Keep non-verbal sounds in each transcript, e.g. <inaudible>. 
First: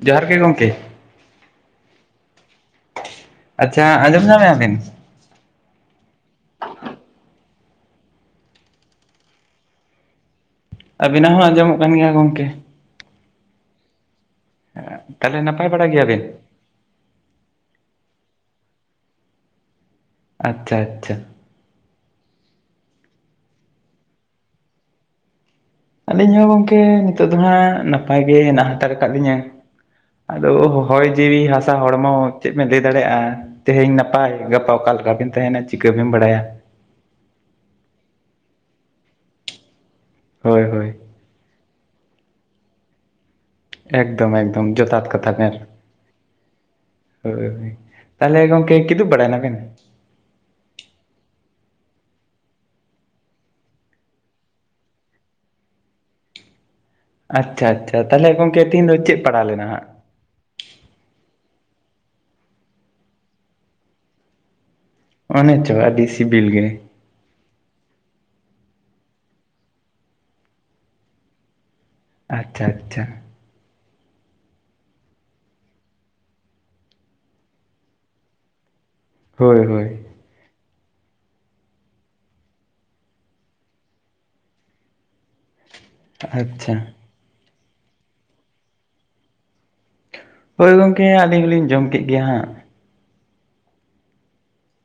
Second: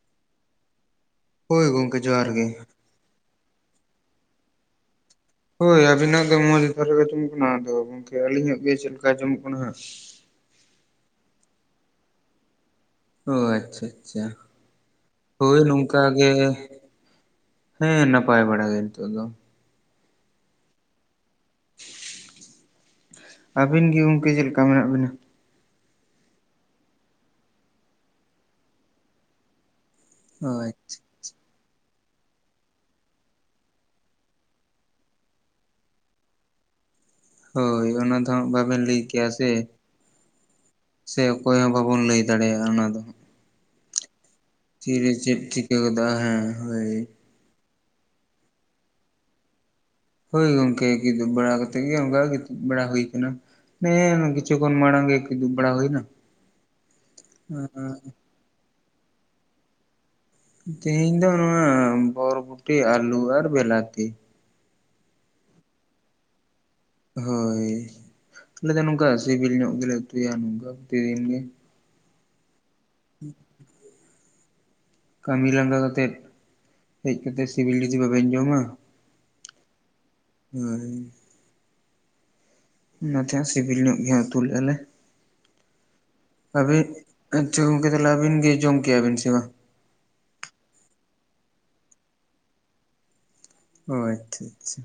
ᱡᱚᱸᱦᱟᱨ ᱜᱮ ᱜᱚᱢᱠᱮ᱾ ᱦᱳᱭ ᱜᱚᱢᱠᱮ ᱡᱚᱸᱦᱟᱨ ᱜᱮ᱾ ᱟᱪᱪᱷᱟ ᱟᱸᱡᱚᱢ ᱧᱟᱢᱮᱜ ᱟᱵᱤᱱ? ᱦᱳᱭ ᱟᱵᱤᱱᱟᱜ ᱫᱚ ᱢᱚᱸᱡᱽ ᱫᱷᱟᱨᱟ ᱜᱮ ᱟᱸᱡᱚᱢᱚᱜ ᱠᱟᱱᱟ᱾ ᱟᱫᱚ ᱜᱚᱝᱠᱮ ᱟᱹᱞᱤᱧᱟᱜ ᱜᱮ ᱪᱮᱫ ᱞᱮᱠᱟ ᱟᱸᱡᱚᱢᱚᱜ ᱠᱟᱱᱟ ᱦᱟᱸᱜ? ᱟᱵᱤᱱᱟᱜ ᱦᱚᱸ ᱟᱸᱡᱚᱢᱚᱜ ᱠᱟᱱ ᱜᱮᱭᱟ ᱜᱚᱢᱠᱮ᱾ ᱚ ᱟᱪᱪᱷᱟ ᱟᱪᱪᱷᱟ ᱛᱟᱦᱚᱞᱮ ᱦᱳᱭ ᱱᱟᱯᱟᱭ ᱵᱟᱲᱟ ᱱᱚᱝᱠᱟ ᱜᱮᱭᱟᱵᱤᱱ ᱜᱮ ᱦᱮᱸ ᱱᱟᱯᱟᱭ ᱵᱟᱲᱟ ᱜᱮ ᱱᱤᱛᱚᱜ ᱫᱚ᱾ ᱟᱪᱪᱷᱟ ᱟᱪᱪᱷᱟ᱾ ᱟᱹᱵᱤᱱ ᱜᱮ ᱜᱚᱝᱠᱮ ᱪᱮᱫ ᱞᱮᱠᱟ ᱢᱮᱱᱟᱜ ᱵᱤᱱᱟ? ᱟᱞᱤᱧ ᱦᱚᱸ ᱜᱚᱝᱠᱮ ᱱᱤᱛᱚᱜ ᱫᱚ ᱦᱟᱸᱜ ᱱᱟᱯᱟᱭ ᱜᱮ ᱦᱮᱱᱟᱜ ᱦᱟᱛᱟᱲ ᱟᱠᱟᱫ ᱞᱤᱧᱟᱹ᱾ ᱟᱫᱚ ᱚ ᱦᱚᱭ ᱡᱤᱣᱤ ᱦᱟᱥᱟ ᱦᱚᱲᱢᱚ ᱪᱮᱫ ᱵᱮᱱ ᱞᱟᱹᱭ ᱫᱟᱲᱮᱭᱟᱜᱼᱟ᱾ ᱛᱮᱦᱮᱧ ᱱᱟᱯᱟᱭ ᱜᱟᱯᱟ ᱚᱠᱟ ᱞᱮᱠᱟ ᱵᱤᱱ ᱛᱟᱦᱮᱱᱟ ᱪᱤᱠᱟᱹ ᱵᱤᱱ ᱵᱟᱲᱟᱭᱟ᱾ ᱦᱳᱭ ᱚᱱᱟ ᱫᱚ ᱦᱟᱸᱜ ᱵᱟᱵᱮᱱ ᱞᱟᱹᱭ ᱠᱮᱭᱟ ᱥᱮ᱾ ᱦᱳᱭ ᱦᱳᱭ᱾ ᱥᱮ ᱚᱠᱚᱭ ᱦᱚᱸ ᱵᱟᱵᱚᱱ ᱞᱟᱹᱭ ᱫᱟᱲᱮᱭᱟᱜᱼᱟ ᱚᱱᱟ ᱫᱚ ᱦᱟᱸᱜ᱾ ᱮᱠᱫᱚᱢ ᱮᱠᱫᱚᱢ᱾ ᱡᱚᱛᱷᱟᱛ ᱛᱤᱨᱮ ᱠᱟᱛᱷᱟ ᱪᱮᱫ ᱵᱮᱱ ᱪᱤᱠᱟᱹ ᱜᱚᱫᱚᱜ-ᱟ᱾ ᱦᱮᱸ ᱦᱳᱭ᱾ ᱦᱳᱭ ᱦᱳᱭ, ᱛᱟᱦᱚᱞᱮ ᱜᱚᱢᱠᱮ ᱠᱤᱫᱩᱵ ᱵᱟᱲᱟᱭ ᱱᱟᱵᱮᱱ? ᱦᱳᱭ ᱜᱚᱝᱠᱮ ᱜᱤᱫᱩᱵ ᱵᱟᱲᱟ ᱠᱟᱛᱮᱜ ᱜᱮ ᱚᱱᱠᱟ ᱜᱤᱛᱤᱡ ᱵᱟᱲᱟ ᱦᱩᱭ ᱠᱟᱱᱟ᱾ ᱦᱮᱸ ᱚᱱᱮ ᱠᱤᱪᱷᱩ ᱠᱷᱚᱱ ᱢᱟᱲᱟᱝ ᱜᱮ ᱠᱤᱫᱩᱵ ᱵᱟᱲᱟ ᱦᱩᱭᱱᱟ᱾ ᱟᱪᱪᱷᱟ ᱟᱪᱪᱷᱟ ᱛᱟᱦᱚᱞᱮ ᱜᱚᱢᱠᱮ ᱛᱤᱦᱤᱧ ᱫᱚ ᱪᱮᱫ ᱯᱟᱲᱟᱣ ᱞᱮᱱᱟ ᱦᱟᱸᱜ? ᱛᱮᱦᱤᱧ ᱫᱚ ᱱᱚᱣᱟ ᱵᱚᱨᱵᱚᱴᱤ, ᱟᱹᱞᱩ ᱟᱨ ᱵᱮᱞᱟᱛᱤ᱾ ᱚᱱᱮ ᱪᱚ ᱟᱹᱰᱤ ᱥᱤᱵᱤᱞ ᱜᱮ᱾ ᱦᱳᱭ ᱟᱞᱮ ᱫᱚ ᱱᱚᱝᱠᱟ ᱥᱤᱵᱤᱞ ᱧᱚᱜ ᱜᱮᱞᱮ ᱩᱛᱩᱭᱟ ᱱᱚᱝᱠᱟ ᱯᱨᱚᱛᱤᱼᱫᱤᱱ ᱜᱮ᱾ ᱟᱪᱪᱷᱟ ᱟᱪᱪᱷᱟ᱾ <inaudible> ᱠᱟᱹᱢᱤ ᱞᱟᱸᱜᱟ ᱠᱟᱛᱮᱫ ᱦᱮᱡ ᱠᱟᱛᱮᱫ ᱥᱤᱵᱤᱞ ᱡᱩᱫᱤ ᱵᱟᱵᱤᱱ ᱡᱚᱢᱟ᱾ ᱦᱳᱭ ᱦᱳᱭ᱾ ᱦᱳᱭ᱾ ᱚᱱᱟᱛᱮ ᱦᱟᱸᱜ ᱥᱤᱵᱤᱞ ᱧᱚᱜ ᱜᱮ ᱦᱟᱸᱜ ᱩᱛᱩ ᱞᱮᱫᱼᱟ ᱞᱮ᱾ ᱛᱚᱵᱮ ᱟᱪᱪᱷᱟ ᱟᱪᱪᱷᱟ ᱜᱚᱝᱠᱮ ᱛᱟᱞᱦᱮ ᱟᱹᱵᱤᱱ ᱜᱮ ᱡᱚᱢ ᱠᱮᱜ-ᱟ ᱵᱤᱱ ᱥᱮ ᱵᱟᱝ? ᱦᱳᱭ ᱜᱚᱢᱠᱮ ᱟᱹᱞᱤᱧ ᱦᱚᱞᱤᱧ ᱡᱚᱢ ᱠᱮᱫ ᱜᱮᱭᱟ ᱦᱟᱸᱜ᱾ ᱚ ᱟᱪᱪᱷᱟ ᱟᱪᱪᱷᱟ᱾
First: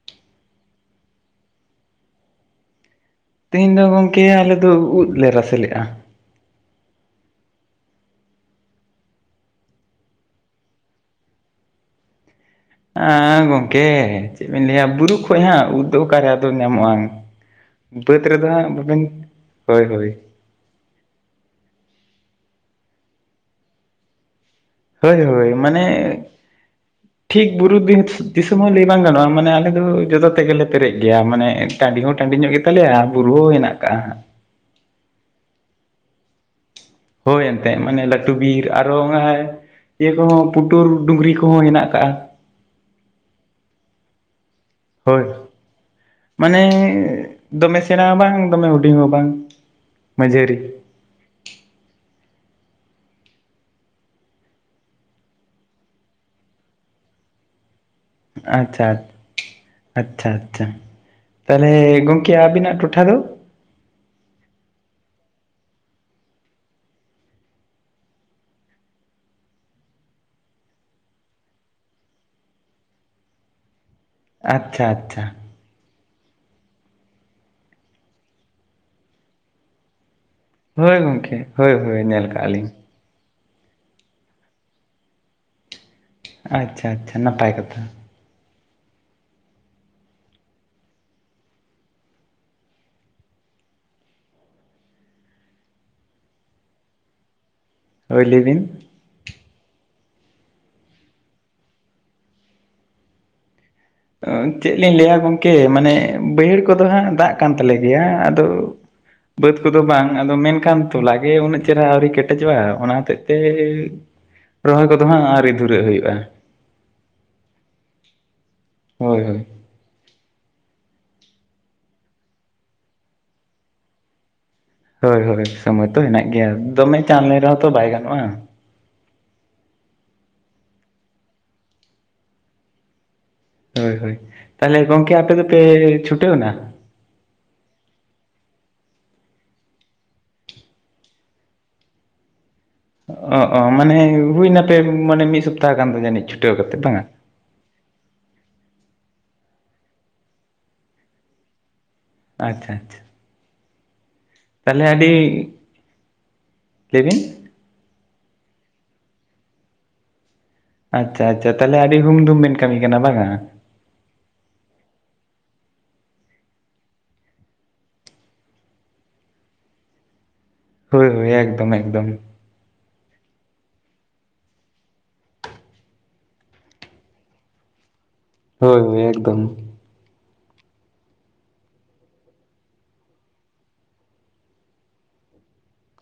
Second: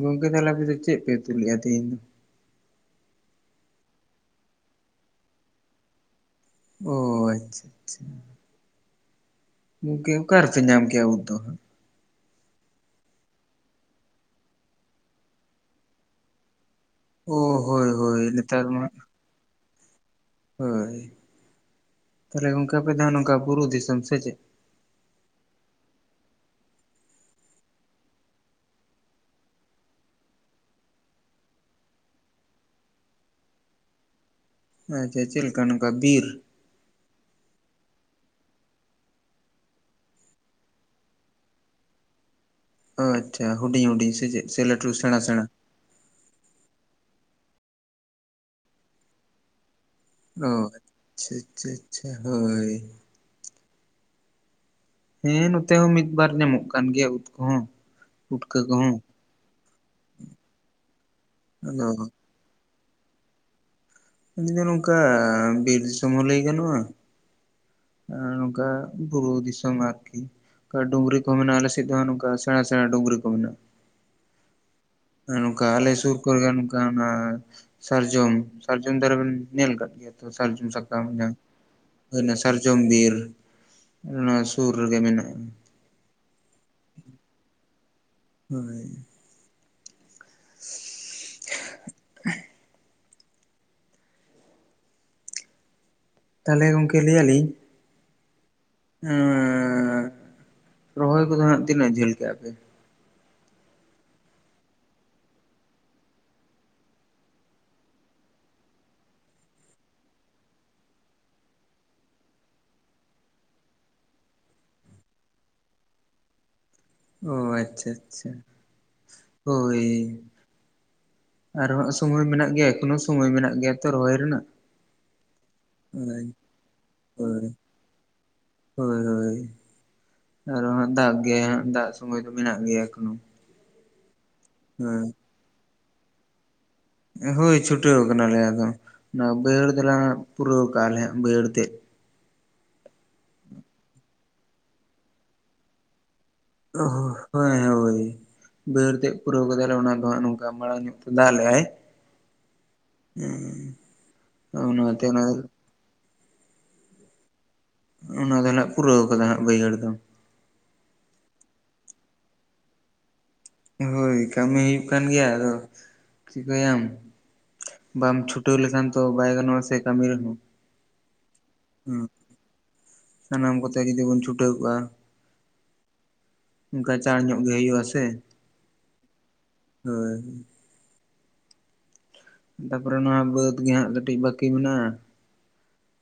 ᱜᱚᱝᱠᱮ ᱛᱟᱞᱮ ᱟᱯᱮᱫᱚ ᱪᱮᱫ ᱯᱮ ᱩᱛᱩ ᱞᱮᱫᱼᱟ ᱛᱮᱦᱮᱧ ᱫᱚ? ᱛᱮᱦᱤᱧ ᱫᱚ ᱜᱚᱝᱠᱮ ᱟᱞᱮ ᱫᱚ ᱩᱫᱽ ᱞᱮ ᱨᱟᱥᱮ ᱞᱮᱜᱼᱟ᱾ ᱚ ᱟᱪᱪᱷᱟ ᱟᱪᱪᱷᱟ᱾ ᱜᱚᱝᱠᱮ ᱚᱠᱟ ᱨᱮᱯᱮ ᱧᱟᱢ ᱠᱮᱜ-ᱟ ᱩᱫᱽ ᱫᱚ ᱦᱟᱸᱜ? ᱦᱮᱸ ᱜᱚᱢᱠᱮ ᱪᱮᱫ ᱵᱤᱱ ᱞᱟᱹᱭᱟ ᱵᱩᱨᱩ ᱠᱷᱚᱡ ᱦᱟᱸᱜ ᱩᱫ ᱫᱚ ᱚᱠᱟᱨᱮ ᱟᱫᱚ ᱧᱟᱢᱚᱜᱼᱟ᱾ ᱚ ᱦᱳᱭ ᱦᱳᱭ ᱵᱟᱹᱫᱽ ᱨᱮᱫᱚ ᱱᱮᱛᱟᱨ ᱦᱟᱸᱜ ᱢᱟ ᱵᱟᱵᱮᱱ ᱦᱳᱭ ᱦᱳᱭ᱾ ᱦᱳᱭ, ᱛᱟᱦᱞᱮ ᱜᱚᱝᱠᱮ ᱟᱯᱮ ᱫᱚ ᱦᱟᱸᱜ ᱱᱚᱝᱠᱟ ᱵᱩᱨᱩ ᱫᱤᱥᱚᱢ ᱥᱮ ᱪᱮᱫ? ᱦᱳᱭ ᱦᱳᱭ ᱢᱟᱱᱮ <inaudible> ᱴᱷᱤᱠ ᱵᱩᱨᱩ ᱫᱤ-ᱫᱤᱥᱚᱢ ᱦᱚᱸ ᱞᱟᱹᱭ ᱵᱟᱝ ᱜᱟᱱᱚᱜᱼᱟ ᱢᱟᱱᱮ ᱟᱞᱮ ᱫᱚ ᱡᱚᱛᱚ ᱛᱮᱜᱮ ᱯᱮ ᱯᱮᱨᱮᱡ ᱜᱮᱭᱟ ᱢᱟᱱᱮ ᱴᱟᱺᱰᱤ ᱦᱚᱸ ᱴᱟᱺᱰᱤ ᱧᱚᱜ ᱜᱮᱛᱟ ᱞᱮᱭᱟ ᱟᱨ ᱵᱩᱨᱩ ᱦᱚᱸ ᱦᱮᱱᱟᱜ ᱠᱟᱜᱼᱟ ᱦᱟᱸᱜ᱾ ᱟᱪᱷᱟ ᱪᱮᱫ ᱞᱮᱠᱟ ᱱᱚᱝᱠᱟ ᱵᱤᱨ? ᱦᱳᱭ ᱮᱱᱛᱮᱜ ᱢᱟᱱᱮ ᱞᱟᱹᱴᱩ ᱵᱤᱨ ᱟᱨ ᱚᱱᱮ ᱤᱭᱟᱹ ᱠᱚᱦᱚᱸ ᱯᱩᱴᱩᱨ ᱰᱩᱝᱨᱤ ᱠᱚᱦᱚᱸ ᱦᱮᱱᱟᱜ ᱠᱟᱜᱼᱟ᱾ ᱟᱪᱪᱷᱟ ᱦᱩᱰᱤᱧ ᱦᱩᱰᱤᱧ ᱥᱮ ᱪᱮᱫ ᱥᱮ ᱞᱟᱹᱴᱩ ᱥᱮᱬᱟ ᱥᱮᱬᱟ? ᱢᱟᱱᱮᱻ ᱫᱚᱢᱮ ᱥᱮᱬᱟ ᱦᱚᱸ ᱵᱟᱝ ᱫᱚᱢᱮ ᱦᱩᱰᱤᱧ ᱦᱚᱸ ᱵᱟᱝ᱾ ᱚ ᱢᱟᱹᱡᱷᱟᱹᱨᱤ ᱟᱪᱷᱟ ᱟᱪᱷᱟ ᱟᱪᱷᱟ ᱦᱳᱭ᱾ ᱦᱮᱸ ᱱᱚᱛᱮ ᱦᱚᱸ ᱢᱤᱫ ᱵᱟᱨ ᱧᱟᱢᱚᱜ ᱠᱟᱱ ᱜᱮᱭᱟ ᱩᱫ ᱠᱚᱦᱚᱸ᱾ ᱯᱩᱴᱠᱟᱹ ᱟᱪᱪᱷᱟ ᱠᱚᱦᱚᱸ ᱟᱪᱪᱷᱟ ᱟᱪᱪᱷᱟ ᱛᱟᱞᱦᱮ ᱟᱫᱚ ᱜᱚᱝ ᱠᱮ ᱟᱹᱵᱤᱱᱟᱜ ᱴᱚᱴᱷᱟ ᱫᱚ? ᱟᱞᱤᱧ ᱫᱚ ᱱᱚᱝᱠᱟ ᱵᱤᱨ ᱫᱤᱥᱚᱢ ᱦᱚᱸ ᱞᱟᱹᱭ ᱜᱟᱱᱚᱜᱼᱟ᱾ ᱟᱨ ᱱᱚᱝᱠᱟ ᱵᱩᱨᱩ ᱫᱤᱥᱚᱢ ᱟᱨᱠᱤ᱾ ᱠᱟ ᱰᱩᱝᱨᱤ ᱠᱚ ᱢᱮᱱᱟᱜᱼᱟ, ᱟᱞᱮ ᱥᱮᱫ ᱫᱚ ᱱᱚᱝᱠᱟ ᱥᱮᱬᱟ ᱥᱮᱬᱟ ᱰᱩᱝᱨᱤ ᱠᱚ ᱢᱮᱱᱟᱜᱼᱟ᱾ ᱟᱪᱪᱷᱟ ᱟᱪᱷ ᱟᱨ ᱱᱚᱝᱠᱟ ᱟᱞᱮ ᱥᱩᱨ ᱠᱚᱨᱮ ᱜᱮ ᱱᱚᱝᱠᱟ ᱚᱱᱟ ᱥᱟᱨᱡᱚᱢ, ᱥᱟᱨᱡᱚᱢ ᱫᱟᱨᱮ ᱵᱤᱱ ᱧᱮᱞ ᱠᱟᱫ ᱜᱮᱭᱟ? ᱛᱚ ᱥᱟᱨᱡᱚᱢ ᱥᱟᱠᱟᱢ ᱦᱳᱭ ᱜᱚᱝᱠᱮ ᱦᱳᱭ ᱦᱳᱭ ᱧᱮᱞ ᱚᱱᱟ ᱠᱟᱜᱼᱟ ᱞᱤᱧ ᱥᱟᱨᱡᱚᱢ ᱵᱤᱨ᱾ ᱚᱱᱟ ᱥᱩᱨ ᱨᱮᱜᱮ ᱢᱮᱱᱟᱜᱼᱟ᱾ ᱟᱪᱪᱷᱟ ᱟᱪᱪᱷᱟ ᱱᱟᱯᱟᱭ ᱠᱟᱛᱷᱟ᱾ ᱦᱳᱭ᱾ <inaudible> ᱛᱟᱦᱞᱮ ᱜᱚᱝᱠᱮ ᱞᱟᱹᱭᱮᱜ ᱟᱞᱤᱧ? ᱦᱳᱭ ᱞᱟᱹᱭ ᱵᱤᱱ᱾ ᱮᱸᱻ ᱨᱚᱦᱚᱭ ᱠᱚᱫᱚ ᱦᱟᱸᱜ ᱛᱤᱱᱟᱹᱜ ᱡᱷᱟᱹᱞ ᱠᱟᱜᱼᱟ ᱯᱮ? ᱚ ᱪᱮᱫ ᱞᱤᱧ ᱞᱟᱹᱭᱼᱟ ᱜᱚᱝᱠᱮ? ᱢᱟᱱᱮ ᱵᱟᱹᱭᱦᱟᱹᱲ ᱠᱚᱫᱚ ᱦᱟᱸᱜ ᱫᱟᱜ ᱠᱟᱱ ᱛᱟᱞᱮ ᱜᱮᱭᱟ, ᱟᱫᱚ ᱵᱟᱹᱫᱽ ᱠᱚᱫᱚ ᱵᱟᱝ, ᱟᱫᱚ ᱢᱮᱱᱠᱷᱟᱱ ᱛᱚᱞᱮ ᱜᱮ ᱩᱱᱟᱹᱜ ᱪᱮᱦᱨᱟ ᱟᱹᱣᱨᱤ ᱠᱮᱴᱮᱡᱚᱜᱼᱟ ᱚᱱᱟ ᱦᱚᱛᱮᱡ ᱛᱮᱻ ᱨᱚᱦᱚᱭ ᱠᱚᱫᱚ ᱦᱟᱸᱜ ᱟᱹᱣᱨᱤ ᱫᱷᱩᱨᱟᱹᱜ ᱦᱩᱭᱩᱜᱼᱟ᱾ ᱚ ᱟᱪᱪᱷᱟ ᱟᱪᱪᱷᱟ᱾ ᱦᱳᱭ ᱦᱳᱭ᱾ ᱦᱳᱭ᱾ ᱟᱨᱚ ᱦᱟᱸᱜ ᱥᱳᱢᱳᱭ ᱢᱮᱱᱟᱜ ᱜᱮᱭᱟ, ᱮᱠᱷᱚᱱᱳ ᱥᱳᱢᱳᱭ ᱢᱮᱱᱟᱜ ᱜᱮᱭᱟ ᱛᱚ ᱨᱚᱦᱚᱭ ᱨᱮᱱᱟᱜ᱾ ᱦᱳᱭ ᱦᱳᱭ ᱥᱚᱢᱚᱭ ᱛᱚ ᱦᱳᱭ ᱦᱮᱱᱟᱜ ᱜᱮᱭᱟ, ᱫᱚᱢᱮ ᱪᱟᱸᱲ ᱞᱮ ᱦᱳᱭ ᱨᱮᱦᱚᱸ ᱛᱚ ᱵᱟᱭ ᱜᱟᱱᱚᱜᱼᱟ᱾ ᱦᱳᱭ ᱦᱳᱭ ᱟᱨᱚ ᱦᱟᱸᱜ ᱫᱟᱜ ᱜᱮᱭᱟᱭ ᱦᱟᱸᱜ ᱫᱟᱜ ᱥᱳᱢᱳᱭ ᱫᱚ ᱢᱮᱱᱟᱜ ᱜᱮᱭᱟ ᱮᱠᱷᱚᱱᱳ᱾ ᱦᱳᱭ ᱦᱳᱭ ᱛᱟᱦᱞᱮ ᱦᱳᱭ ᱜᱚᱝᱠᱮ ᱟᱯᱮ ᱫᱚ ᱯᱮ ᱪᱷᱩᱴᱟᱹᱣ ᱮᱱᱟ? ᱦᱳᱭ ᱪᱷᱩᱴᱟᱹᱣ ᱠᱟᱱᱟ ᱞᱮ ᱟᱫᱚ, ᱚᱱᱟ ᱵᱟᱹᱭᱦᱟᱹᱲ ᱫᱷᱟᱨᱮ ᱦᱟᱸᱜ ᱯᱩᱨᱟᱹᱣ ᱠᱟᱜᱼᱟ ᱞᱮ ᱵᱟᱹᱭᱦᱟᱹᱲ ᱛᱮᱫ᱾ ᱚ ᱚ ᱢᱟᱱᱮ ᱦᱩᱭ ᱱᱟ ᱯᱮ ᱫᱤᱱ ᱢᱟᱱᱮ ᱢᱤᱫ ᱥᱚᱯᱛᱟᱦᱚ ᱜᱟᱱ ᱫᱚ ᱡᱟᱹᱱᱤᱡ ᱪᱚ? ᱚᱦ ᱦᱳᱭ ᱦᱳᱭ᱾ ᱵᱟᱹᱭᱦᱟᱹᱲ ᱛᱮᱫ ᱯᱩᱨᱟᱹᱣ ᱠᱟᱫᱟ ᱞᱮ, ᱚᱱᱟ ᱫᱚ ᱦᱟᱸᱜ ᱱᱚᱝᱠᱟ ᱢᱟᱬᱟᱝ ᱧᱚᱜ ᱛᱮ ᱫᱟᱜ ᱞᱮᱜᱼᱟᱭ ᱾ ᱟᱪᱪᱷᱟ ᱟᱪᱪᱷᱟ᱾ ᱦᱩᱸᱻ᱾ ᱛᱟᱦᱞᱮ ᱟᱹᱰᱤ, ᱞᱟᱹᱭ ᱵᱤᱱ᱾ ᱚᱱᱟ ᱫᱚ ᱱᱟᱦᱟᱜ ᱯᱩᱨᱟᱹᱣ ᱠᱟᱫᱟ ᱦᱟᱸᱜ ᱵᱟᱹᱭᱦᱟᱹᱲ ᱫᱚ᱾ ᱟᱪᱪᱷᱟ ᱟᱪᱪᱷᱟ ᱛᱟᱦᱞᱮ ᱟᱹᱰᱤ ᱦᱩᱢ ᱫᱩᱢ ᱵᱤᱱ ᱠᱟᱹᱢᱤ ᱠᱟᱱᱟ ᱵᱟᱝᱼᱟ? ᱦᱳᱭ ᱠᱟᱹᱢᱤ ᱦᱩᱭᱩᱜ ᱠᱟᱱ ᱜᱮᱭᱟ, ᱟᱫᱚ ᱪᱤᱠᱟᱹᱭᱟᱢ? ᱵᱟᱢ ᱪᱷᱩᱴᱟᱹᱣ ᱞᱮᱠᱷᱟᱱ ᱛᱚ ᱵᱟᱭ ᱜᱟᱱᱚᱜᱼᱟ ᱥᱮ ᱠᱟᱹᱢᱤ ᱨᱮ ᱦᱚᱸ᱾ ᱦᱳᱭ ᱦᱳᱭ, ᱮᱠᱫᱚᱢ ᱮᱠᱫᱚᱢ᱾ ᱥᱟᱱᱟᱢ ᱠᱚᱛᱮ ᱡᱩᱫᱤ ᱵᱚᱱ ᱪᱷᱩᱴᱟᱹᱣ ᱠᱚᱜᱼᱟ᱾ ᱜᱟᱡᱟᱲ ᱧᱚᱜ ᱜᱮ ᱦᱩᱭᱩᱜ-ᱟ ᱟᱥᱮ᱾ ᱦᱳᱭ ᱦᱳᱭ ᱮᱠᱫᱚᱢ᱾ ᱦᱳᱭ ᱛᱟᱯᱚᱨᱮ ᱱᱚᱣᱟ ᱵᱟᱹᱫᱽ ᱜᱮ ᱦᱟᱸᱜ ᱠᱟᱹᱴᱤᱡ ᱵᱟᱹᱠᱤ ᱢᱮᱱᱟᱜ-ᱟ᱾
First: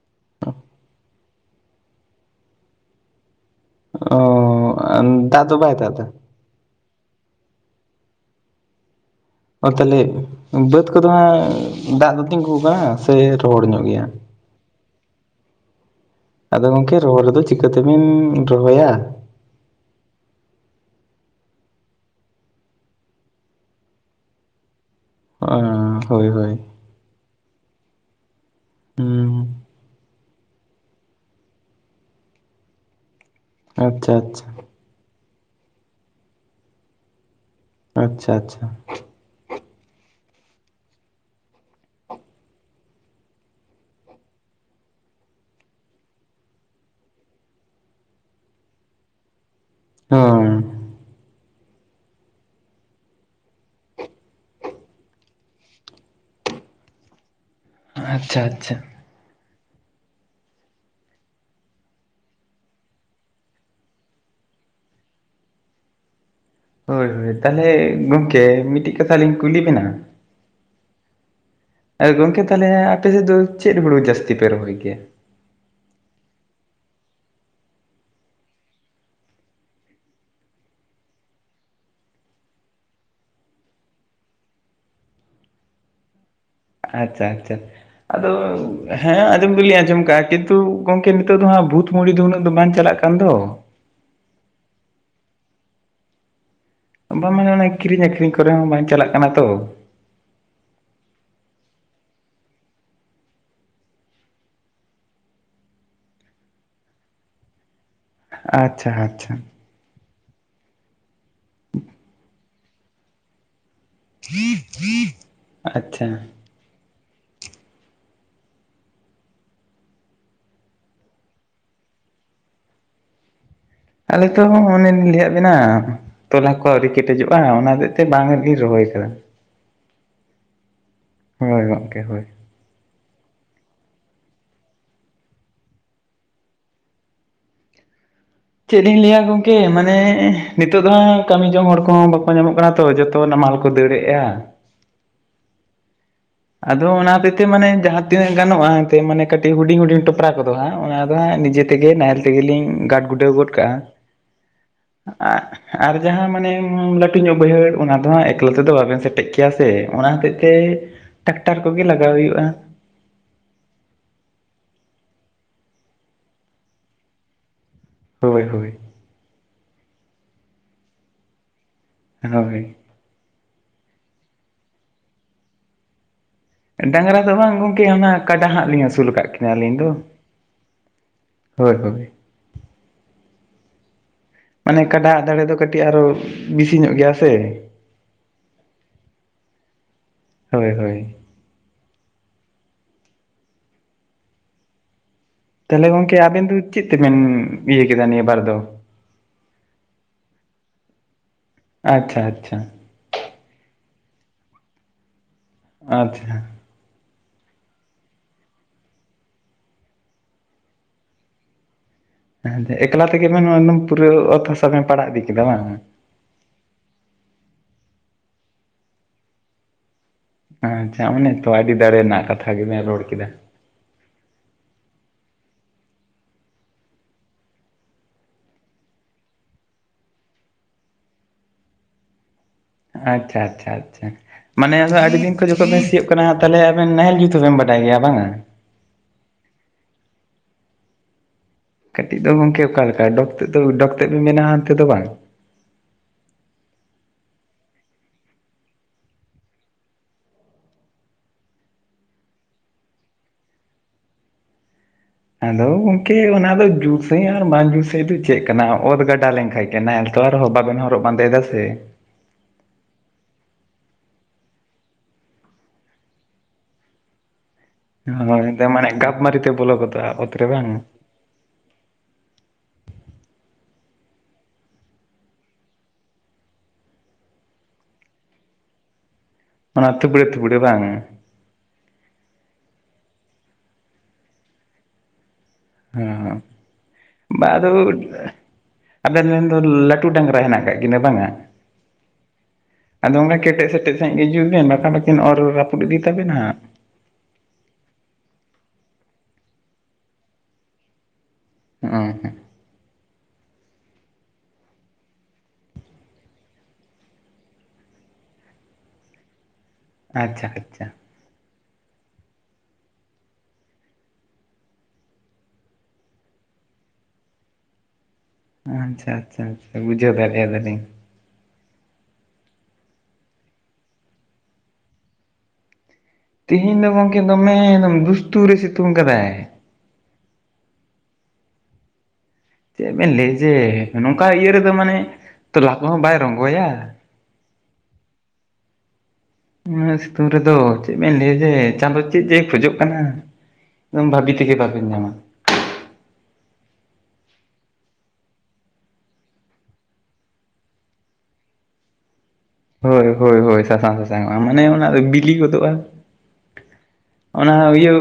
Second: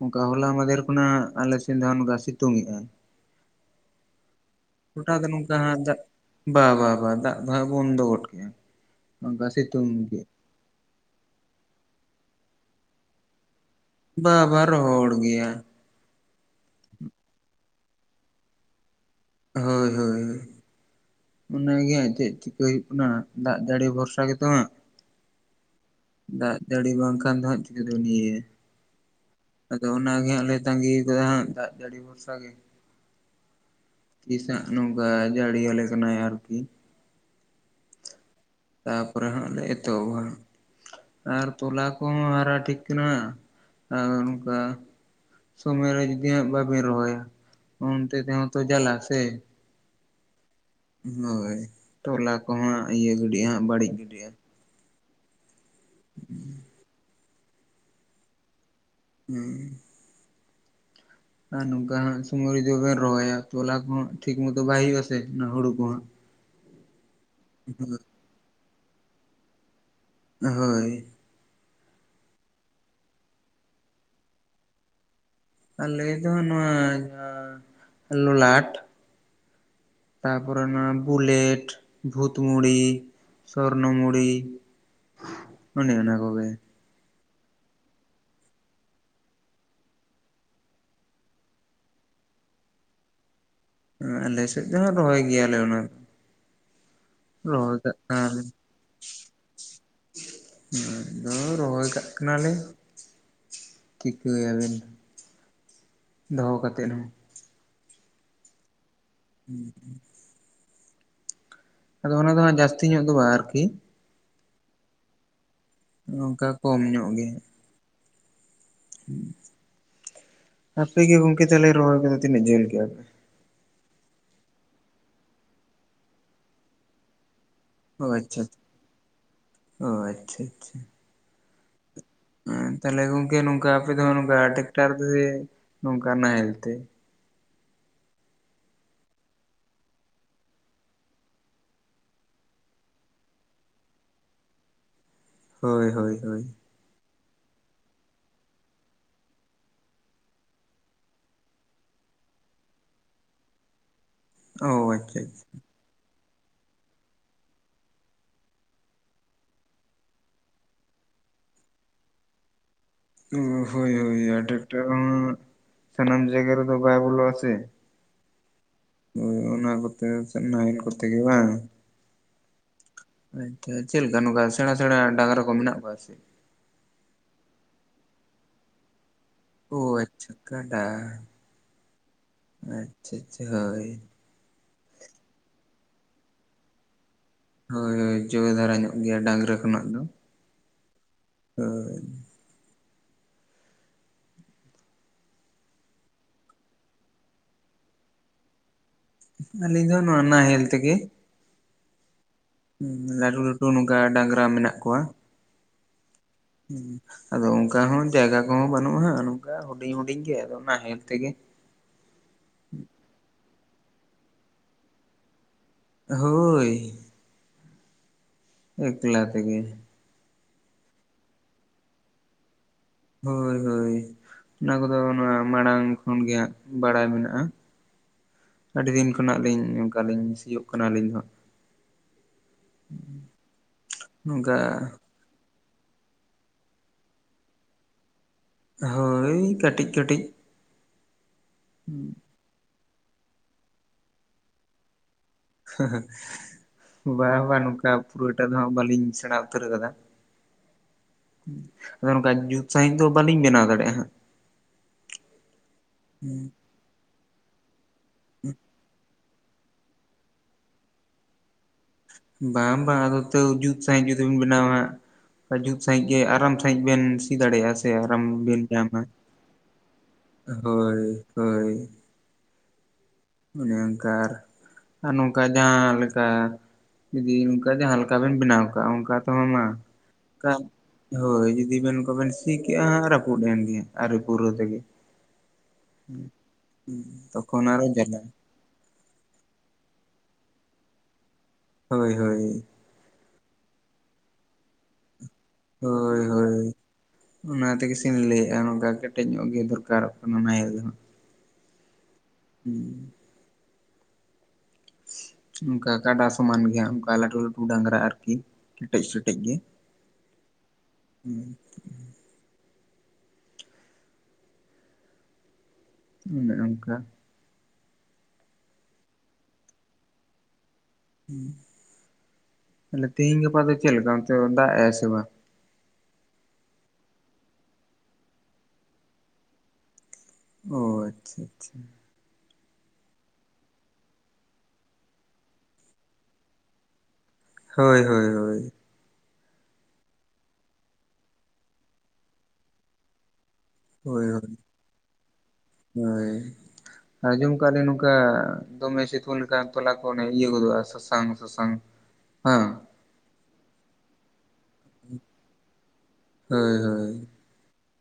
ᱚᱱᱠᱟ ᱦᱚᱞᱟ ᱢᱟᱫᱷᱮᱨ ᱠᱷᱚᱱᱟᱜ ᱟᱞᱮ ᱥᱮᱱ ᱫᱚ ᱦᱟᱸᱜ ᱱᱚᱝᱠᱟ ᱥᱤᱛᱩᱝ ᱮᱜ-ᱟᱭ᱾ ᱚ ᱜᱚᱴᱟ ᱫᱟᱜ ᱱᱚᱝᱠᱟ ᱫᱚ ᱵᱟᱭ ᱦᱟᱸᱜ ᱫᱟᱜ ᱫᱟ᱾ ᱵᱟ ᱵᱟ ᱫᱟᱜ ᱫᱚ ᱦᱟᱸᱜ ᱵᱚᱱᱫᱚ ᱜᱚᱫ ᱠᱮᱫ ᱟᱭ᱾ ᱚ ᱛᱟᱦᱞᱮ ᱵᱟᱹᱫᱽ ᱠᱚ ᱫᱚ ᱦᱚᱸ ᱫᱟᱜ ᱫᱚ ᱛᱤᱜᱩ ᱠᱟᱱᱟ ᱥᱮ ᱨᱚᱦᱚᱲ ᱧᱚᱜ ᱜᱮᱭᱟ? ᱵᱟ ᱵᱟ ᱨᱚᱦᱚᱲ ᱜᱮᱭᱟ᱾ ᱟᱫᱚ ᱜᱚᱝᱠᱮ ᱨᱚᱦᱚᱲ ᱨᱮᱫᱚ ᱪᱤᱠᱟᱹ ᱛᱮᱵᱤᱱ ᱨᱚᱦᱚᱭᱟ᱾ ᱦᱳᱭ ᱦᱳᱭ ᱚᱱᱟ ᱜᱮ ᱦᱟᱸᱜ ᱪᱮᱫ ᱪᱤᱠᱟᱹ ᱦᱩᱭᱩᱜ ᱠᱟᱱᱟ ᱫᱟᱜ ᱡᱟᱹᱲᱤ ᱵᱷᱚᱨᱥᱟ ᱜᱮ ᱛᱚ ᱦᱟᱸᱜ᱾ ᱚ ᱦᱳᱭ ᱫᱟᱜ ᱦᱳᱭ᱾ ᱡᱟᱹᱲᱤ ᱵᱟᱝ ᱠᱷᱟᱱ ᱫᱚ ᱦᱟᱸᱜ ᱪᱤᱠᱟᱹ ᱛᱮᱢ ᱤᱭᱟᱹ ᱭᱟ ᱦᱩᱸ ᱟᱫᱚ ᱚᱱᱟ ᱜᱮ ᱦᱟᱸᱜ ᱞᱮ ᱛᱟᱺᱜᱤ ᱠᱟᱫᱟ ᱦᱟᱸᱜ ᱫᱟᱜ ᱡᱟᱹᱲᱤ ᱵᱷᱚᱨᱥᱟ ᱜᱮ ᱟᱪᱪᱷᱟ ᱛᱤᱥ ᱟᱪᱪᱷᱟ ᱦᱟᱸᱜ ᱱᱚᱝᱠᱟ ᱡᱟᱹᱲᱤ ᱟᱞᱮ ᱠᱟᱱᱟᱭ ᱟᱨᱠᱤ᱾ ᱟᱪᱪᱷᱟ ᱟᱪᱪᱷᱟ᱾ ᱛᱟᱯᱚᱨᱮ ᱦᱟᱸᱜ ᱞᱮ ᱮᱛᱚᱦᱚᱵᱟ ᱦᱟᱸᱜ ᱟᱨ ᱛᱚᱞᱟ ᱠᱚᱦᱚᱸ ᱦᱟᱨᱟ ᱴᱷᱤᱠ ᱠᱟᱱᱟ ᱟᱨ ᱚᱱᱠᱟ ᱥᱩᱢᱚᱭ ᱨᱮ ᱡᱩᱫᱤ ᱦᱟᱸᱜ ᱵᱟᱵᱤᱱ ᱨᱚᱦᱚᱭᱟ ᱚᱱᱛᱮ ᱛᱮ ᱦᱚᱸ ᱛᱚ ᱡᱟᱞᱟ ᱥᱮ <unintelligible> ᱦᱳᱭ ᱛᱚᱞᱟ ᱠᱚ ᱦᱟᱸᱜ ᱤᱭᱟᱹ ᱜᱟᱹᱰᱤ ᱦᱟᱸᱜ ᱵᱟᱹᱲᱤᱡ ᱜᱤᱰᱤ-ᱟ᱾ <unintelligible> ᱟᱪᱪᱷᱟ ᱟᱪᱪᱷᱟ᱾ ᱦᱩᱸ ᱟᱨ ᱱᱚᱝᱠᱟ ᱥᱚᱢᱚᱭ ᱨᱮ ᱡᱩᱫᱤ ᱵᱟᱵᱤᱱ ᱨᱚᱦᱚᱭᱟ ᱛᱚᱞᱟ ᱠᱚᱦᱚᱸ ᱴᱷᱤᱠ ᱢᱚᱛᱚ ᱵᱟᱭ ᱦᱩᱭᱩᱜ ᱟᱥᱮ ᱚᱱᱟ ᱦᱩᱲᱩ ᱠᱚ ᱦᱚᱸ ᱦᱳᱭ ᱦᱳᱭ ᱛᱟᱦᱞᱮ ᱜᱚᱝᱠᱮ ᱢᱤᱫ ᱴᱮᱡ ᱠᱟᱛᱷᱟ ᱞᱤᱧ ᱠᱩᱞᱤ ᱵᱮᱱᱟ᱾ ᱦᱳᱭ ᱟᱨ ᱜᱚᱝᱠᱮ ᱛᱟᱦᱞᱮ ᱟᱯᱮ ᱥᱮᱫ ᱫᱚ ᱪᱮᱫ ᱦᱩᱲᱩ ᱡᱟᱹᱥᱛᱤ ᱯᱮ ᱨᱚᱦᱚᱭ ᱜᱮᱭᱟ? ᱟᱞᱮ ᱫᱚ ᱱᱚᱣᱟ ᱡᱟᱦᱟᱸ ᱞᱚᱞᱟᱴ᱾ ᱛᱟᱨᱯᱚᱨᱮ ᱚᱱᱟ ᱵᱩᱞᱮᱴ, ᱵᱷᱩᱛ ᱢᱩᱲᱤ, ᱥᱚᱨᱱᱚ ᱢᱩᱲᱤ ᱚᱱᱮ ᱚᱱᱟ ᱠᱚᱜᱮ᱾ ᱟᱪᱪᱷᱟ ᱟᱪᱪᱷᱟ᱾ ᱟᱫᱚ ᱦᱮᱸ ᱟᱸᱡᱚᱢ ᱫᱚᱞᱤᱧ ᱟᱸᱡᱚᱢ ᱠᱟᱜ-ᱟ ᱠᱤᱱᱛᱩ ᱜᱚᱝᱠᱮ ᱱᱤᱛᱚᱜ ᱫᱚ ᱦᱟᱸᱜ ᱵᱷᱩᱛ ᱢᱩᱲᱤ ᱫᱚ ᱩᱱᱟᱹᱜ ᱫᱚ ᱵᱟᱝ ᱪᱟᱞᱟᱜ ᱠᱟᱱ ᱫᱚ᱾ ᱟᱞᱮ ᱥᱮᱫ ᱫᱚ ᱦᱟᱸᱜ ᱨᱚᱦᱚᱭ ᱜᱮᱭᱟᱞᱮ ᱚᱱᱟ᱾ ᱵᱟᱝ ᱢᱟᱱᱮ ᱫᱚ᱾ ᱚᱱᱮ ᱨᱚᱦᱚᱭ ᱠᱟᱜ ᱠᱤᱨᱤᱧ ᱟᱹᱠᱷᱨᱤᱧ ᱠᱟᱱᱟᱞᱮ ᱠᱚᱨᱮ ᱦᱚᱸ ᱵᱟᱝ ᱪᱟᱞᱟᱜ ᱠᱟᱱᱟ ᱛᱚ᱾ ᱟᱫᱚ ᱨᱚᱦᱚᱭ ᱠᱟᱜ ᱠᱟᱱᱟᱞᱮ᱾ ᱪᱤᱠᱟᱹᱭᱟ ᱵᱮᱱ ᱫᱚᱦᱚ ᱠᱟᱛᱮᱫ ᱦᱚᱸ᱾ ᱟᱪᱪᱷᱟ ᱟᱪᱪᱷᱟ᱾ ᱦᱩᱸ <unintelligible> ᱟᱫᱚ ᱚᱱᱟ ᱫᱚ ᱦᱟᱸᱜ ᱡᱟᱹᱥᱛᱤ ᱧᱚᱜ ᱫᱚ ᱵᱟᱝ ᱟᱨᱠᱤ᱾ <unintelligible> ᱟᱪᱪᱷᱟ ᱱᱚᱝᱠᱟ ᱠᱚᱢ ᱧᱚᱜ ᱜᱮ᱾ ᱟᱯᱮ ᱜᱮ ᱜᱚᱝᱠᱮ ᱛᱟᱦᱞᱮ ᱨᱚᱦᱚᱭ ᱠᱚᱫᱚ ᱛᱤᱱᱟᱹᱜ ᱡᱷᱟᱹᱞ ᱠᱮᱜᱼᱟ ᱯᱮ? ᱟᱞᱮ ᱛᱚ ᱚᱱᱮᱞᱤᱧ ᱞᱟᱹᱭᱟᱫ ᱵᱮᱱᱟ, ᱛᱚᱞᱟ ᱠᱚ ᱟᱣᱨᱤ ᱠᱮᱴᱮᱡᱚᱜᱼᱟ᱾ ᱚᱱᱟ ᱨᱮ ᱛᱮ ᱚ ᱵᱟᱝ ᱟᱪᱪᱷᱟ ᱜᱤᱞᱤᱧ ᱨᱚᱦᱚᱭ ᱟᱠᱟᱫᱟ ᱾ ᱚ ᱟᱪᱪᱷᱟ ᱪᱷᱟ ᱾ ᱦᱳᱭ ᱜᱚᱢᱠᱮ ᱦᱳᱭ᱾ ᱦᱮᱸ ᱛᱟᱦᱚᱞᱮ ᱜᱚᱝᱠᱮ ᱱᱚᱝᱠᱟ ᱟᱯᱮ ᱫᱚ ᱱᱚᱝᱠᱟ ᱴᱮᱠᱴᱟᱨ ᱛᱮ ᱱᱚᱝᱠᱟ ᱥᱮ ᱱᱟᱦᱮᱞ ᱛᱮ? ᱪᱮᱫ ᱤᱧ ᱞᱟᱹᱭᱟ ᱜᱚᱝᱠᱮ, ᱢᱟᱱᱮ ᱱᱤᱛᱚᱜ ᱫᱚ ᱦᱟᱜ ᱠᱟᱹᱢᱤ ᱡᱚᱝ ᱦᱚᱲ ᱠᱚᱦᱚᱸ ᱵᱟᱠᱚ ᱧᱟᱢᱚᱜ ᱠᱟᱱᱟ, ᱛᱚ ᱡᱚᱛᱚ ᱛᱚ ᱱᱟᱢᱟᱞ ᱠᱚ ᱫᱟᱹᱲᱮᱜᱼᱟ ᱾ ᱦᱳᱭ ᱦᱳᱭ ᱦᱳᱭ, ᱟᱫᱚ ᱚᱱᱟ ᱦᱚᱛᱮ ᱛᱮ ᱢᱟᱱᱮ ᱡᱟᱦᱟᱸ ᱛᱤᱱᱟᱹᱜ ᱜᱟᱱᱚᱜᱼᱟ, ᱮᱸᱛᱮ ᱢᱟᱱᱮ ᱠᱟᱹᱴᱤᱡ ᱦᱩᱰᱤᱧ ᱦᱩᱰᱤᱧ ᱴᱚᱯᱨᱟ ᱠᱚᱫᱚ ᱦᱟᱸᱜ ᱚᱱᱟ ᱫᱚ ᱦᱟᱸᱜ ᱱᱤᱡᱮ ᱛᱮᱜᱮ ᱱᱟᱦᱮᱞ ᱛᱮᱜᱮᱞᱤᱧ ᱜᱟᱰ ᱜᱩᱰᱟᱹᱣ ᱜᱚᱫ ᱠᱟᱜᱼᱟ ᱾ <inaudible> ᱟᱪᱪᱷᱟ ᱟᱨ ᱟᱪᱪᱷᱟ ᱟᱨ ᱡᱟᱦᱟᱸ ᱢᱟᱱᱮ ᱞᱟᱹᱴᱩ ᱧᱚᱜ ᱵᱟᱹᱭᱦᱟᱹᱲ, ᱚᱱᱟ ᱫᱚ ᱦᱟᱸᱜ ᱮᱠᱞᱟ ᱛᱮᱫᱚ ᱵᱟᱵᱮᱱ ᱥᱮᱴᱮᱡᱽ ᱠᱮᱭᱟ ᱥᱮ ᱚᱱᱟ ᱦᱚᱛᱮᱡ ᱛᱮ ᱴᱟᱠᱴᱟᱨ ᱠᱚᱜᱮ ᱞᱟᱜᱟᱣ ᱦᱩᱭᱩᱜᱼᱟ ᱾ ᱦᱳᱭ ᱦᱳᱭ, ᱴᱟᱠᱴᱟᱨ ᱦᱚᱸ ᱥᱟᱱᱟᱢ ᱡᱟᱭᱜᱟ ᱨᱮᱫᱚ ᱵᱚᱞᱚᱜᱼᱟ ᱥᱮ᱾ ᱦᱳᱭ ᱦᱳᱭ, ᱚᱱᱟ ᱠᱚᱛᱮ ᱪᱮ ᱱᱟᱦᱮᱞ ᱠᱚᱛᱮ ᱜᱮ ᱵᱟᱝ? ᱦᱚᱭ, ᱟᱪᱷᱟ ᱪᱮᱫᱞᱮᱠᱟ ᱱᱚᱝᱠᱟ ᱥᱮᱬᱟ ᱥᱮᱬᱟ ᱰᱟᱝᱜᱨᱟ ᱠᱚ ᱢᱮᱱᱟᱜ ᱠᱚᱣᱟ ᱥᱮ? ᱰᱟᱝᱨᱟ ᱫᱚ ᱵᱟᱝ ᱜᱚᱝᱠᱮ ᱦᱟᱱᱟ ᱠᱟᱰᱟ ᱦᱟᱸᱜ ᱞᱤᱧ ᱟᱹᱥᱩᱞ ᱟᱠᱟᱫ ᱠᱤᱱᱟ ᱾ ᱚ ᱟᱪᱪᱷᱟ, ᱠᱟᱰᱟ ᱦᱳᱭ ᱦᱳᱭ ᱟᱪᱪᱷᱟ ᱪᱷᱟ ᱦᱳᱭ ᱾ ᱢᱟᱱᱮ ᱠᱟᱰᱟᱣᱟᱜ ᱫᱟᱲᱮ ᱫᱚ ᱠᱟᱹᱴᱤᱡ ᱟᱨᱚ ᱵᱤᱥᱤ ᱧᱚᱜ ᱜᱮᱭᱟ ᱥᱮ ᱾ ᱦᱳᱭ ᱦᱳᱭ ᱡᱚᱨ ᱫᱷᱟᱨᱟ ᱧᱚᱜ ᱜᱮᱭᱟ ᱰᱟᱝᱨᱟ ᱠᱷᱚᱱᱟᱜ ᱫᱚ, ᱦᱳᱭ ᱦᱳᱭ, ᱦᱳᱭ ᱛᱟᱦᱚᱞᱮ ᱜᱚᱝᱠᱮ ᱟᱵᱮᱱ ᱫᱚ ᱪᱮᱫ ᱛᱮᱵᱮᱱ ᱤᱭᱟᱹ ᱠᱮᱫᱟ ᱱᱤᱭᱟᱹ ᱵᱟᱨ ᱫᱚ? ᱟᱞᱤᱧ ᱫᱚ ᱦᱟᱸᱜ ᱱᱚᱣᱟ ᱱᱟᱦᱮᱞ ᱛᱮᱜᱮ ᱾ ᱟᱪᱪᱷᱟ ᱟᱪᱪᱷᱟ, ᱞᱟᱹᱴᱩ ᱞᱟᱹᱴᱩ ᱱᱚᱝᱠᱟ ᱰᱟᱝᱨᱟ ᱢᱮᱱᱟᱜ ᱠᱚᱣᱟ ᱾ ᱟᱪᱪᱷᱟ, ᱦᱮ ᱟᱫᱚ ᱚᱱᱠᱟ ᱦᱚᱸ ᱡᱟᱭᱜᱟ ᱠᱚᱦᱚᱸ ᱵᱟᱹᱱᱩᱜᱼᱟ, ᱱᱚᱝᱠᱟ ᱦᱩᱰᱤᱧ ᱦᱩᱰᱤᱧ ᱜᱮ ᱟᱫᱚ ᱱᱟᱦᱮᱞ ᱛᱮᱜᱮ ᱾ ᱦᱮᱸ ᱮᱠᱞᱟ ᱛᱮᱜᱮ ᱵᱮᱱ ᱯᱩᱨᱟᱹᱣ ᱚᱛ ᱦᱟᱥᱟ ᱵᱮᱱ ᱯᱟᱲᱟᱜ ᱤᱫᱤ ᱠᱮᱫᱟ ᱵᱟᱝ? ᱦᱳᱭ᱾ ᱮᱠᱞᱟ ᱛᱮᱜᱮ᱾ ᱟᱪᱦᱟ, ᱚᱱᱮ ᱛᱚ ᱟᱹᱰᱤ ᱫᱟᱲᱮ ᱨᱮᱱᱟᱜ ᱠᱟᱛᱦᱟ ᱜᱮ ᱵᱤᱱ ᱨᱚᱲ ᱾ ᱦᱳᱭ ᱦᱳᱭ, ᱚᱱᱟ ᱠᱚᱫᱚ ᱱᱚᱣᱟ ᱢᱟᱲᱟᱝ ᱠᱷᱚᱱ ᱜᱮ ᱦᱟᱸᱜ ᱵᱟᱲᱟᱭ ᱢᱮᱱᱟᱜᱼᱟ ᱾ ᱟᱹᱰᱤ ᱫᱤᱱ ᱠᱷᱚᱱᱟᱜ ᱞᱤᱧ ᱚᱱᱠᱟᱞᱤᱧ ᱥᱤᱭᱳᱜ ᱠᱟᱱᱟ ᱟᱹᱞᱤᱧ ᱫᱚ ᱦᱟᱜ ᱾ ᱟᱪᱪᱷᱟ ᱟᱪᱪᱷᱟ ᱟᱪᱪᱷᱟ, ᱱᱚᱝᱠᱟ ᱢᱟᱱᱮ ᱟᱹᱰᱤ ᱫᱤᱱ ᱠᱷᱚᱱ ᱡᱚᱠᱷᱚᱱ ᱵᱮᱱ ᱥᱤᱭᱳᱜ ᱠᱟᱱᱟ ᱛᱟᱦᱚᱞᱮ ᱟᱵᱮᱱ ᱱᱟᱦᱮᱞ ᱡᱩᱛ ᱦᱚ ᱵᱮᱱ ᱵᱟᱰᱟᱭ ᱜᱮᱭᱟ ᱵᱟᱝᱼᱟ? ᱦᱳᱭ ᱠᱟᱹᱴᱤᱡ ᱠᱟᱹᱴᱤᱡ᱾ ᱠᱟᱹᱴᱤᱡ ᱫᱚ ᱜᱚᱢᱠᱮ ᱚᱠᱟ ᱞᱮᱠᱟ, ᱰᱚᱠ ᱛᱮᱫ ᱫᱚ ᱰᱚᱠᱛᱚᱨ ᱵᱮᱱᱟᱣᱟ ᱦᱟᱱᱛᱮ ᱫᱚ ᱵᱟᱝ, ᱦᱮᱸ ᱦᱮᱸ᱾ ᱵᱟ ᱵᱟᱝ ᱱᱚᱝᱠᱟ ᱯᱩᱨᱟᱹᱴᱟᱜ ᱫᱚ ᱦᱟᱜ ᱵᱟᱹᱞᱤᱧ ᱥᱮᱬᱟ ᱩᱛᱟᱹᱨ ᱟᱠᱟᱫᱟ ᱾ ᱟᱫᱚ ᱱᱚᱝᱠᱟ ᱡᱩᱛ ᱥᱟᱺᱦᱤᱡ ᱫᱚ ᱵᱟᱹᱞᱤᱧ ᱵᱮᱱᱟᱣ ᱫᱟᱲᱮᱭᱟᱜᱼᱟ ᱦᱟᱸᱜ ᱾ ᱟᱫᱚ ᱜᱚᱢᱠᱮ ᱚᱱᱟ ᱫᱚ ᱡᱩᱛ ᱥᱟᱺᱦᱤᱡ ᱟᱨ ᱵᱟᱝ ᱡᱩᱛ ᱥᱟᱺᱦᱤᱡ ᱫᱚ ᱪᱮᱫ ᱠᱟᱱᱟ ᱚᱛ᱾ ᱠᱟᱴᱟ ᱞᱮᱱᱠᱷᱟᱡ ᱜᱮ ᱮᱠᱞᱟ ᱨᱮᱦᱚᱸ ᱵᱟᱵᱮᱱ ᱦᱚᱨᱚᱜ ᱵᱟᱸᱫᱮᱭᱟ ᱥᱮ ᱵᱟᱝ ᱵᱟᱝ ᱟᱫᱚ ᱛᱚ ᱡᱩᱛ ᱥᱟᱺᱦᱤᱡ ᱡᱩᱫᱤᱵᱤᱱ ᱵᱮᱱᱟᱣᱼᱟ᱾ ᱡᱩᱛ ᱥᱟᱹᱦᱤᱡ ᱜᱮ ᱟᱨᱟᱢ ᱥᱟᱹᱦᱤᱡ ᱵᱮᱱ ᱥᱤ ᱫᱟᱲᱮᱭᱟᱜᱼᱟ᱾ ᱥᱮ ᱟᱨᱟᱢ ᱵᱮᱱ ᱦᱚ ᱢᱟᱱᱮ ᱧᱟᱢᱟ ᱜᱷᱟᱯ ᱢᱟᱨᱛᱮ ᱵᱚᱞ ᱜᱚᱫᱚᱜᱼᱟ᱾ ᱨᱮ ᱵᱟᱝ ᱦᱳᱭ ᱦᱳᱭ ᱚᱱᱮ ᱚᱝᱠᱟᱨ᱾ ᱟᱨ ᱱᱚᱝᱠᱟ ᱡᱟᱦᱟᱸ ᱞᱮᱠᱟ ᱡᱩᱫᱤ ᱱᱚᱝᱠᱟ ᱡᱟᱦᱟᱸ ᱞᱮᱠᱟ ᱵᱮᱱ ᱵᱮᱱᱟᱣ ᱠᱟᱜ ᱚᱱᱠᱟ᱾ ᱛᱚᱦᱚ ᱢᱟ ᱚᱱᱟ ᱛᱷᱩᱵᱲᱟᱹ ᱛᱷᱩᱵᱲᱟᱹ ᱵᱟᱝ ᱦᱳᱭ ᱡᱩᱫᱤ ᱵᱮᱱ ᱠᱚᱵᱮᱱ ᱥᱤ ᱠᱮᱜᱼᱟᱜ ᱨᱟᱹᱯᱩᱫ ᱮᱱ ᱜᱮ ᱟᱨᱮ ᱯᱩᱨᱟᱹ ᱛᱮᱜᱮ᱾ ᱦᱮᱸ ᱵᱟ ᱛᱚᱠᱷᱚᱱ ᱚᱫᱚ᱾ ᱟᱨᱚ ᱡᱟᱞᱟ ᱟᱵᱮᱱ ᱨᱮᱱ ᱫᱚ ᱞᱟᱹᱴᱩ ᱰᱟᱝᱨᱟ ᱦᱮᱱᱟᱜ ᱠᱟᱫ ᱠᱤᱱᱟᱹ ᱵᱟᱝᱼᱟ᱾ ᱦᱳᱭ ᱦᱳᱭ ᱟᱫᱚ ᱚᱱᱠᱟ ᱠᱮᱴᱮᱡ ᱥᱮᱴᱮᱡ ᱥᱟᱸᱹᱦᱤᱡ ᱜᱮ ᱡᱩᱛᱵᱮᱱ ᱵᱟᱠᱷᱟᱱ ᱠᱤᱱ ᱚᱨ ᱨᱟᱯᱩᱼᱼ ᱦᱳᱭ ᱦᱳᱭ ᱚᱱᱟ ᱛᱮᱜᱤᱥᱤᱧ ᱞᱟᱹᱭᱼᱟ ᱱᱚᱝᱠᱟ ᱠᱮᱴᱮᱡ ᱧᱚᱜ ᱜᱮ ᱫᱚᱨᱠᱟᱨᱚᱜ ᱠᱟᱱᱟ ᱱᱟᱦᱮᱞ ᱫᱚ ᱦᱟᱸᱜ᱾ <unintelligible> ᱦᱩᱸ ᱚᱱᱠᱟ ᱠᱟᱰᱟ ᱥᱚᱢᱟᱱ ᱜᱮᱟᱸ ᱚᱱᱠᱟ ᱞᱟᱹᱴᱩ ᱞᱟᱹᱴᱩ ᱰᱟᱝᱨᱟ ᱟᱨᱠᱤ ᱠᱮᱴᱮᱡ ᱠᱮᱴᱮᱡ ᱜᱮ᱾ ᱟᱪᱪᱷᱟ ᱟᱪᱪᱷᱟ ᱦᱩᱸ ᱚᱱᱮ ᱚᱱᱠᱟ ᱟᱪᱪᱷᱟ ᱟᱪᱪᱷᱟ ᱟᱪᱪᱷᱟ ᱵᱩᱡᱷᱟᱹᱣ ᱫᱟᱲᱮᱭᱟ ᱫᱟᱞᱤᱧ᱾ ᱦᱩᱸ ᱛᱮᱦᱤᱧ ᱜᱟᱯᱟ ᱫᱚ ᱪᱮᱫ ᱞᱮᱠᱟ ᱚᱱᱛᱮ ᱫᱟᱜ ᱮᱟᱭ ᱥᱮ ᱵᱟᱝ᱾ ᱛᱮᱦᱮᱧ ᱫᱚ ᱜᱚᱢᱠᱮ ᱫᱚᱢᱮ ᱮᱫᱚᱢ ᱫᱩᱥᱛᱩ ᱨᱮ ᱥᱤᱛᱩᱝ ᱠᱟᱫᱟᱭ᱾ ᱚ ᱟᱪᱪᱷᱟ ᱟᱪᱪᱷᱟ ᱪᱮᱫ ᱵᱮᱱ ᱞᱟᱹᱭ ᱡᱮ ᱱᱚᱝᱠᱟ ᱤᱭᱟᱹ ᱨᱮᱫᱚ ᱢᱟᱱᱮ ᱛᱚᱞᱟ ᱠᱚᱦᱚᱸ ᱵᱟᱭ ᱨᱚᱝᱜᱚᱭᱟ᱾ ᱦᱳᱭ ᱦᱳᱭ ᱦᱳᱭ ᱩᱱᱟᱹᱜ ᱥᱤᱛᱩᱝ ᱨᱮᱫᱚ ᱪᱮᱫ ᱵᱮᱱ ᱞᱟᱹᱭᱟ ᱡᱮ ᱪᱟᱸᱫᱚᱳ ᱪᱮᱫ ᱪᱮ ᱠᱷᱚᱡᱚᱜ ᱠᱟᱱᱟ᱾ ᱦᱳᱭ ᱵᱷᱟᱵᱤ ᱛᱮᱜᱮ ᱵᱟᱵᱮᱱ ᱧᱟᱢᱟ᱾ ᱦᱳᱭ ᱟᱸᱡᱚᱢ ᱠᱟᱞᱤᱧ ᱱᱚᱝᱠᱟ ᱫᱚᱢᱮ ᱥᱤᱛᱩᱝ ᱛᱚᱞᱟ ᱠᱚ ᱤᱭᱟᱹ ᱜᱚᱫᱚᱜᱼᱟ᱾ ᱥᱟᱥᱟᱝ ᱥᱟᱥᱟᱝ ᱦᱮᱸ᱾ ᱦᱳᱭ ᱦᱳᱭ ᱦᱳᱭ ᱥᱟᱥᱟᱝ ᱥᱟᱥᱟᱝ ᱢᱟᱱᱮ ᱚᱱᱟ ᱵᱤᱞᱤ ᱜᱚᱫᱚᱜᱼᱟ᱾ ᱦᱳᱭ ᱦᱳᱭ ᱚᱱᱟ ᱤᱭᱟᱹ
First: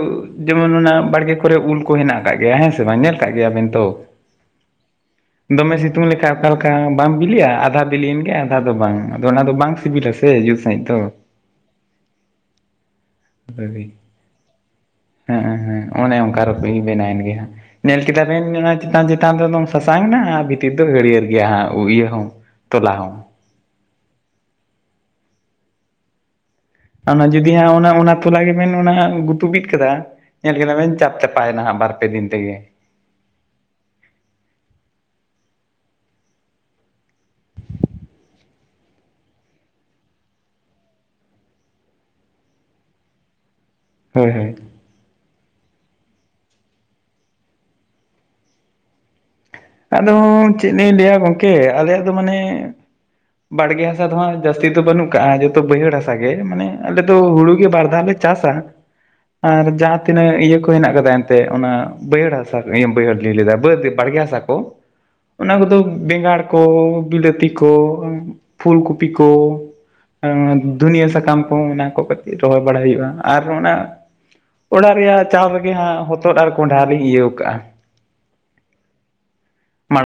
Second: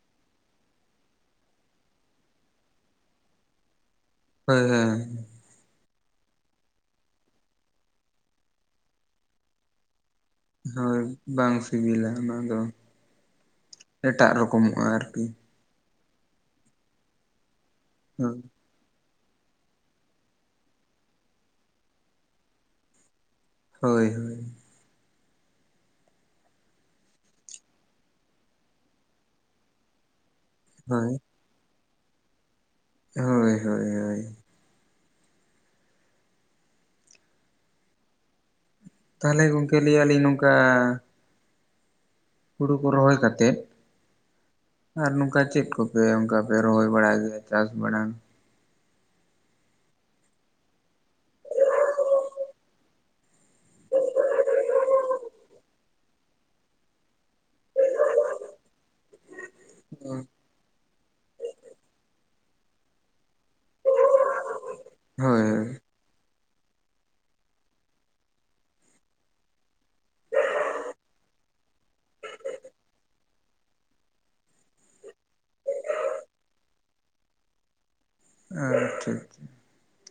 ᱡᱮᱢᱚᱱ ᱚᱱᱟ ᱵᱟᱲᱜᱮ ᱠᱚᱨᱮ ᱩᱞ ᱠᱚ ᱦᱮᱱᱟᱜ ᱟᱠᱟᱫ ᱜᱮᱭᱟ ᱦᱮᱸ ᱥᱮ ᱵᱟᱝ ᱧᱮᱞ ᱠᱟᱜ ᱜᱮᱭᱟᱵᱮᱱ ᱛᱚ᱾ <unintelligible> ᱫᱚᱢᱮ ᱥᱤᱛᱩᱝ ᱞᱮᱠᱟ ᱚᱠᱟ ᱞᱮᱠᱟ ᱵᱟᱢ ᱵᱤᱞᱤᱜᱼᱟ ᱟᱫᱷᱟ ᱵᱤᱞᱤᱭᱮᱱ ᱜᱮ ᱟᱫᱷᱟ ᱫᱚ ᱵᱟᱝ ᱟᱫᱚ ᱚᱱᱟ ᱫᱚ ᱵᱟᱝ ᱥᱤᱵᱤᱞᱟ᱾ ᱥᱮ ᱡᱩᱛ ᱥᱟᱺᱦᱤᱡ ᱫᱚ ᱦᱳᱭ ᱵᱟᱝ ᱥᱤᱵᱤᱞᱟ ᱚᱱᱟ ᱫᱚ ᱦᱳᱭ ᱮᱴᱟᱜ ᱨᱚᱠᱚᱢᱚᱜᱼᱟ ᱟᱨᱠᱤ᱾ ᱦᱮᱸ ᱦᱮᱸ ᱚᱱᱮ ᱚᱱᱠᱟ ᱨᱩᱯ ᱵᱮᱱᱟᱣᱮᱱ ᱜᱮ ᱦᱟᱜ ᱧᱮᱞ ᱠᱮᱫᱟ ᱵᱮᱱ᱾ ᱦᱳᱭ ᱪᱮᱛᱟᱱ ᱪᱮᱛᱟᱱ ᱨᱮᱫᱚᱢ ᱥᱟᱥᱟᱝ ᱮᱱᱟ ᱵᱷᱤᱛᱤᱨ ᱫᱚ ᱦᱟᱹᱨᱭᱟᱹᱲ ᱜᱮᱭᱟ ᱦᱟᱸᱜ ᱤᱭᱟᱹ ᱦᱚᱸ ᱛᱚᱞᱟ ᱦᱚᱸ᱾ ᱦᱳᱭ ᱦᱳᱭ ᱚᱱᱟ ᱡᱩᱫᱤ ᱚᱱᱟ ᱚᱱᱟ ᱛᱚᱞᱟ ᱜᱮᱵᱮᱱ ᱚᱱᱟ ᱜᱩᱛᱩ ᱵᱤᱫ ᱠᱮᱫᱟ ᱧᱮᱞ ᱠᱮᱫᱟ ᱵᱮᱱ ᱦᱳᱭ ᱪᱟᱯ ᱪᱟᱯ᱾ ᱯᱟᱭᱱᱟ ᱵᱟᱨ ᱯᱮ ᱫᱤᱱ ᱛᱮᱜᱮ᱾ ᱦᱳᱭ ᱦᱳᱭ ᱦᱳᱭ᱾ ᱛᱟᱦᱚᱞᱮ ᱜᱚᱝᱠᱮ ᱞᱟᱹᱭ ᱟᱹᱞᱤᱧ ᱱᱚᱝᱠᱟ᱾ ᱦᱩᱲᱳ ᱠᱚ ᱨᱚᱦᱚᱭ ᱠᱟᱛᱮᱫ ᱦᱳ ᱦᱳᱭ, ᱟᱨ ᱱᱚᱝᱠᱟ ᱪᱮᱫ ᱠᱚᱯᱮ ᱚᱱᱠᱟ ᱯᱮ ᱨᱚᱦᱚᱭ ᱵᱟᱲᱟᱭ ᱜᱮᱭᱟ ᱪᱟᱥ ᱵᱟᱲᱟ? ᱟᱫᱚ ᱪᱮᱫ ᱞᱤᱧ ᱞᱟᱹᱭᱟ ᱜᱚᱝᱠᱮ ᱟᱞᱮᱭᱟᱜ ᱫᱚ ᱢᱟᱱᱮ ᱵᱟᱲᱜᱮ ᱦᱟᱥᱟ ᱫᱚ ᱦᱟᱸᱜ ᱡᱟᱹᱥᱛᱤ ᱫᱚ ᱵᱟᱹᱱᱩᱜ ᱠᱟᱜᱼᱟ ᱡᱚᱛᱚ ᱵᱟᱹᱭᱦᱟᱹᱲ ᱦᱟᱥᱟ ᱜᱮ ᱢᱟᱱᱮ ᱟᱞᱮ ᱫᱚ ᱦᱩᱲᱩ ᱜᱮ ᱵᱟᱨ ᱫᱷᱟᱣ ᱞᱮ ᱪᱟᱥᱟ ᱾ <inaudible> ᱟᱨ ᱡᱟᱦᱟᱸ ᱦᱩᱸ ᱛᱤᱱᱟᱹᱜ ᱤᱭᱟᱹ ᱠᱚ ᱦᱮᱱᱟᱜ ᱠᱟᱫᱟ ᱾ ᱛᱮ ᱚᱱᱟ ᱵᱟᱹᱭᱦᱟᱹᱲ ᱦᱟᱥᱟ ᱵᱟᱹᱭᱦᱟᱹᱲ ᱞᱟᱹᱭ ᱞᱮᱫᱟ ᱵᱟᱹᱫᱽ ᱵᱟᱲᱜᱮ ᱦᱟᱥᱟ ᱠᱚ ᱦᱳᱭ ᱚᱱᱟ ᱠᱚᱫᱚ ᱵᱮᱸᱜᱟᱲ ᱾ ᱠᱚ ᱵᱤᱞᱟᱹᱛᱤ ᱠᱚ ᱯᱷᱩᱞᱠᱩᱯᱤ ᱠᱚ ᱾ <inaudible> ᱫᱷᱩᱱᱤᱭᱟᱹ ᱥᱟᱠᱟᱢ ᱠᱚ ᱚᱱᱟ ᱠᱚ ᱠᱟᱹᱴᱤᱡ ᱨᱚᱦᱚᱭ ᱵᱟᱲᱟᱟᱭ ᱦᱩᱭᱩᱜᱼᱟ ᱟᱨ ᱚᱱᱟ ᱚᱲᱟᱜ ᱨᱮᱭᱟᱜ ᱪᱟᱣ ᱨᱮᱜᱮ ᱦᱟᱸᱜ ᱦᱚᱛᱚᱫ ᱟᱨ ᱠᱚᱸᱰᱷᱟ ᱞᱤᱧ ᱤᱭᱟᱹ ᱠᱟᱜᱼᱟ ᱾ ᱟ ᱴᱷᱤᱠ ᱜᱮᱭᱟ ᱾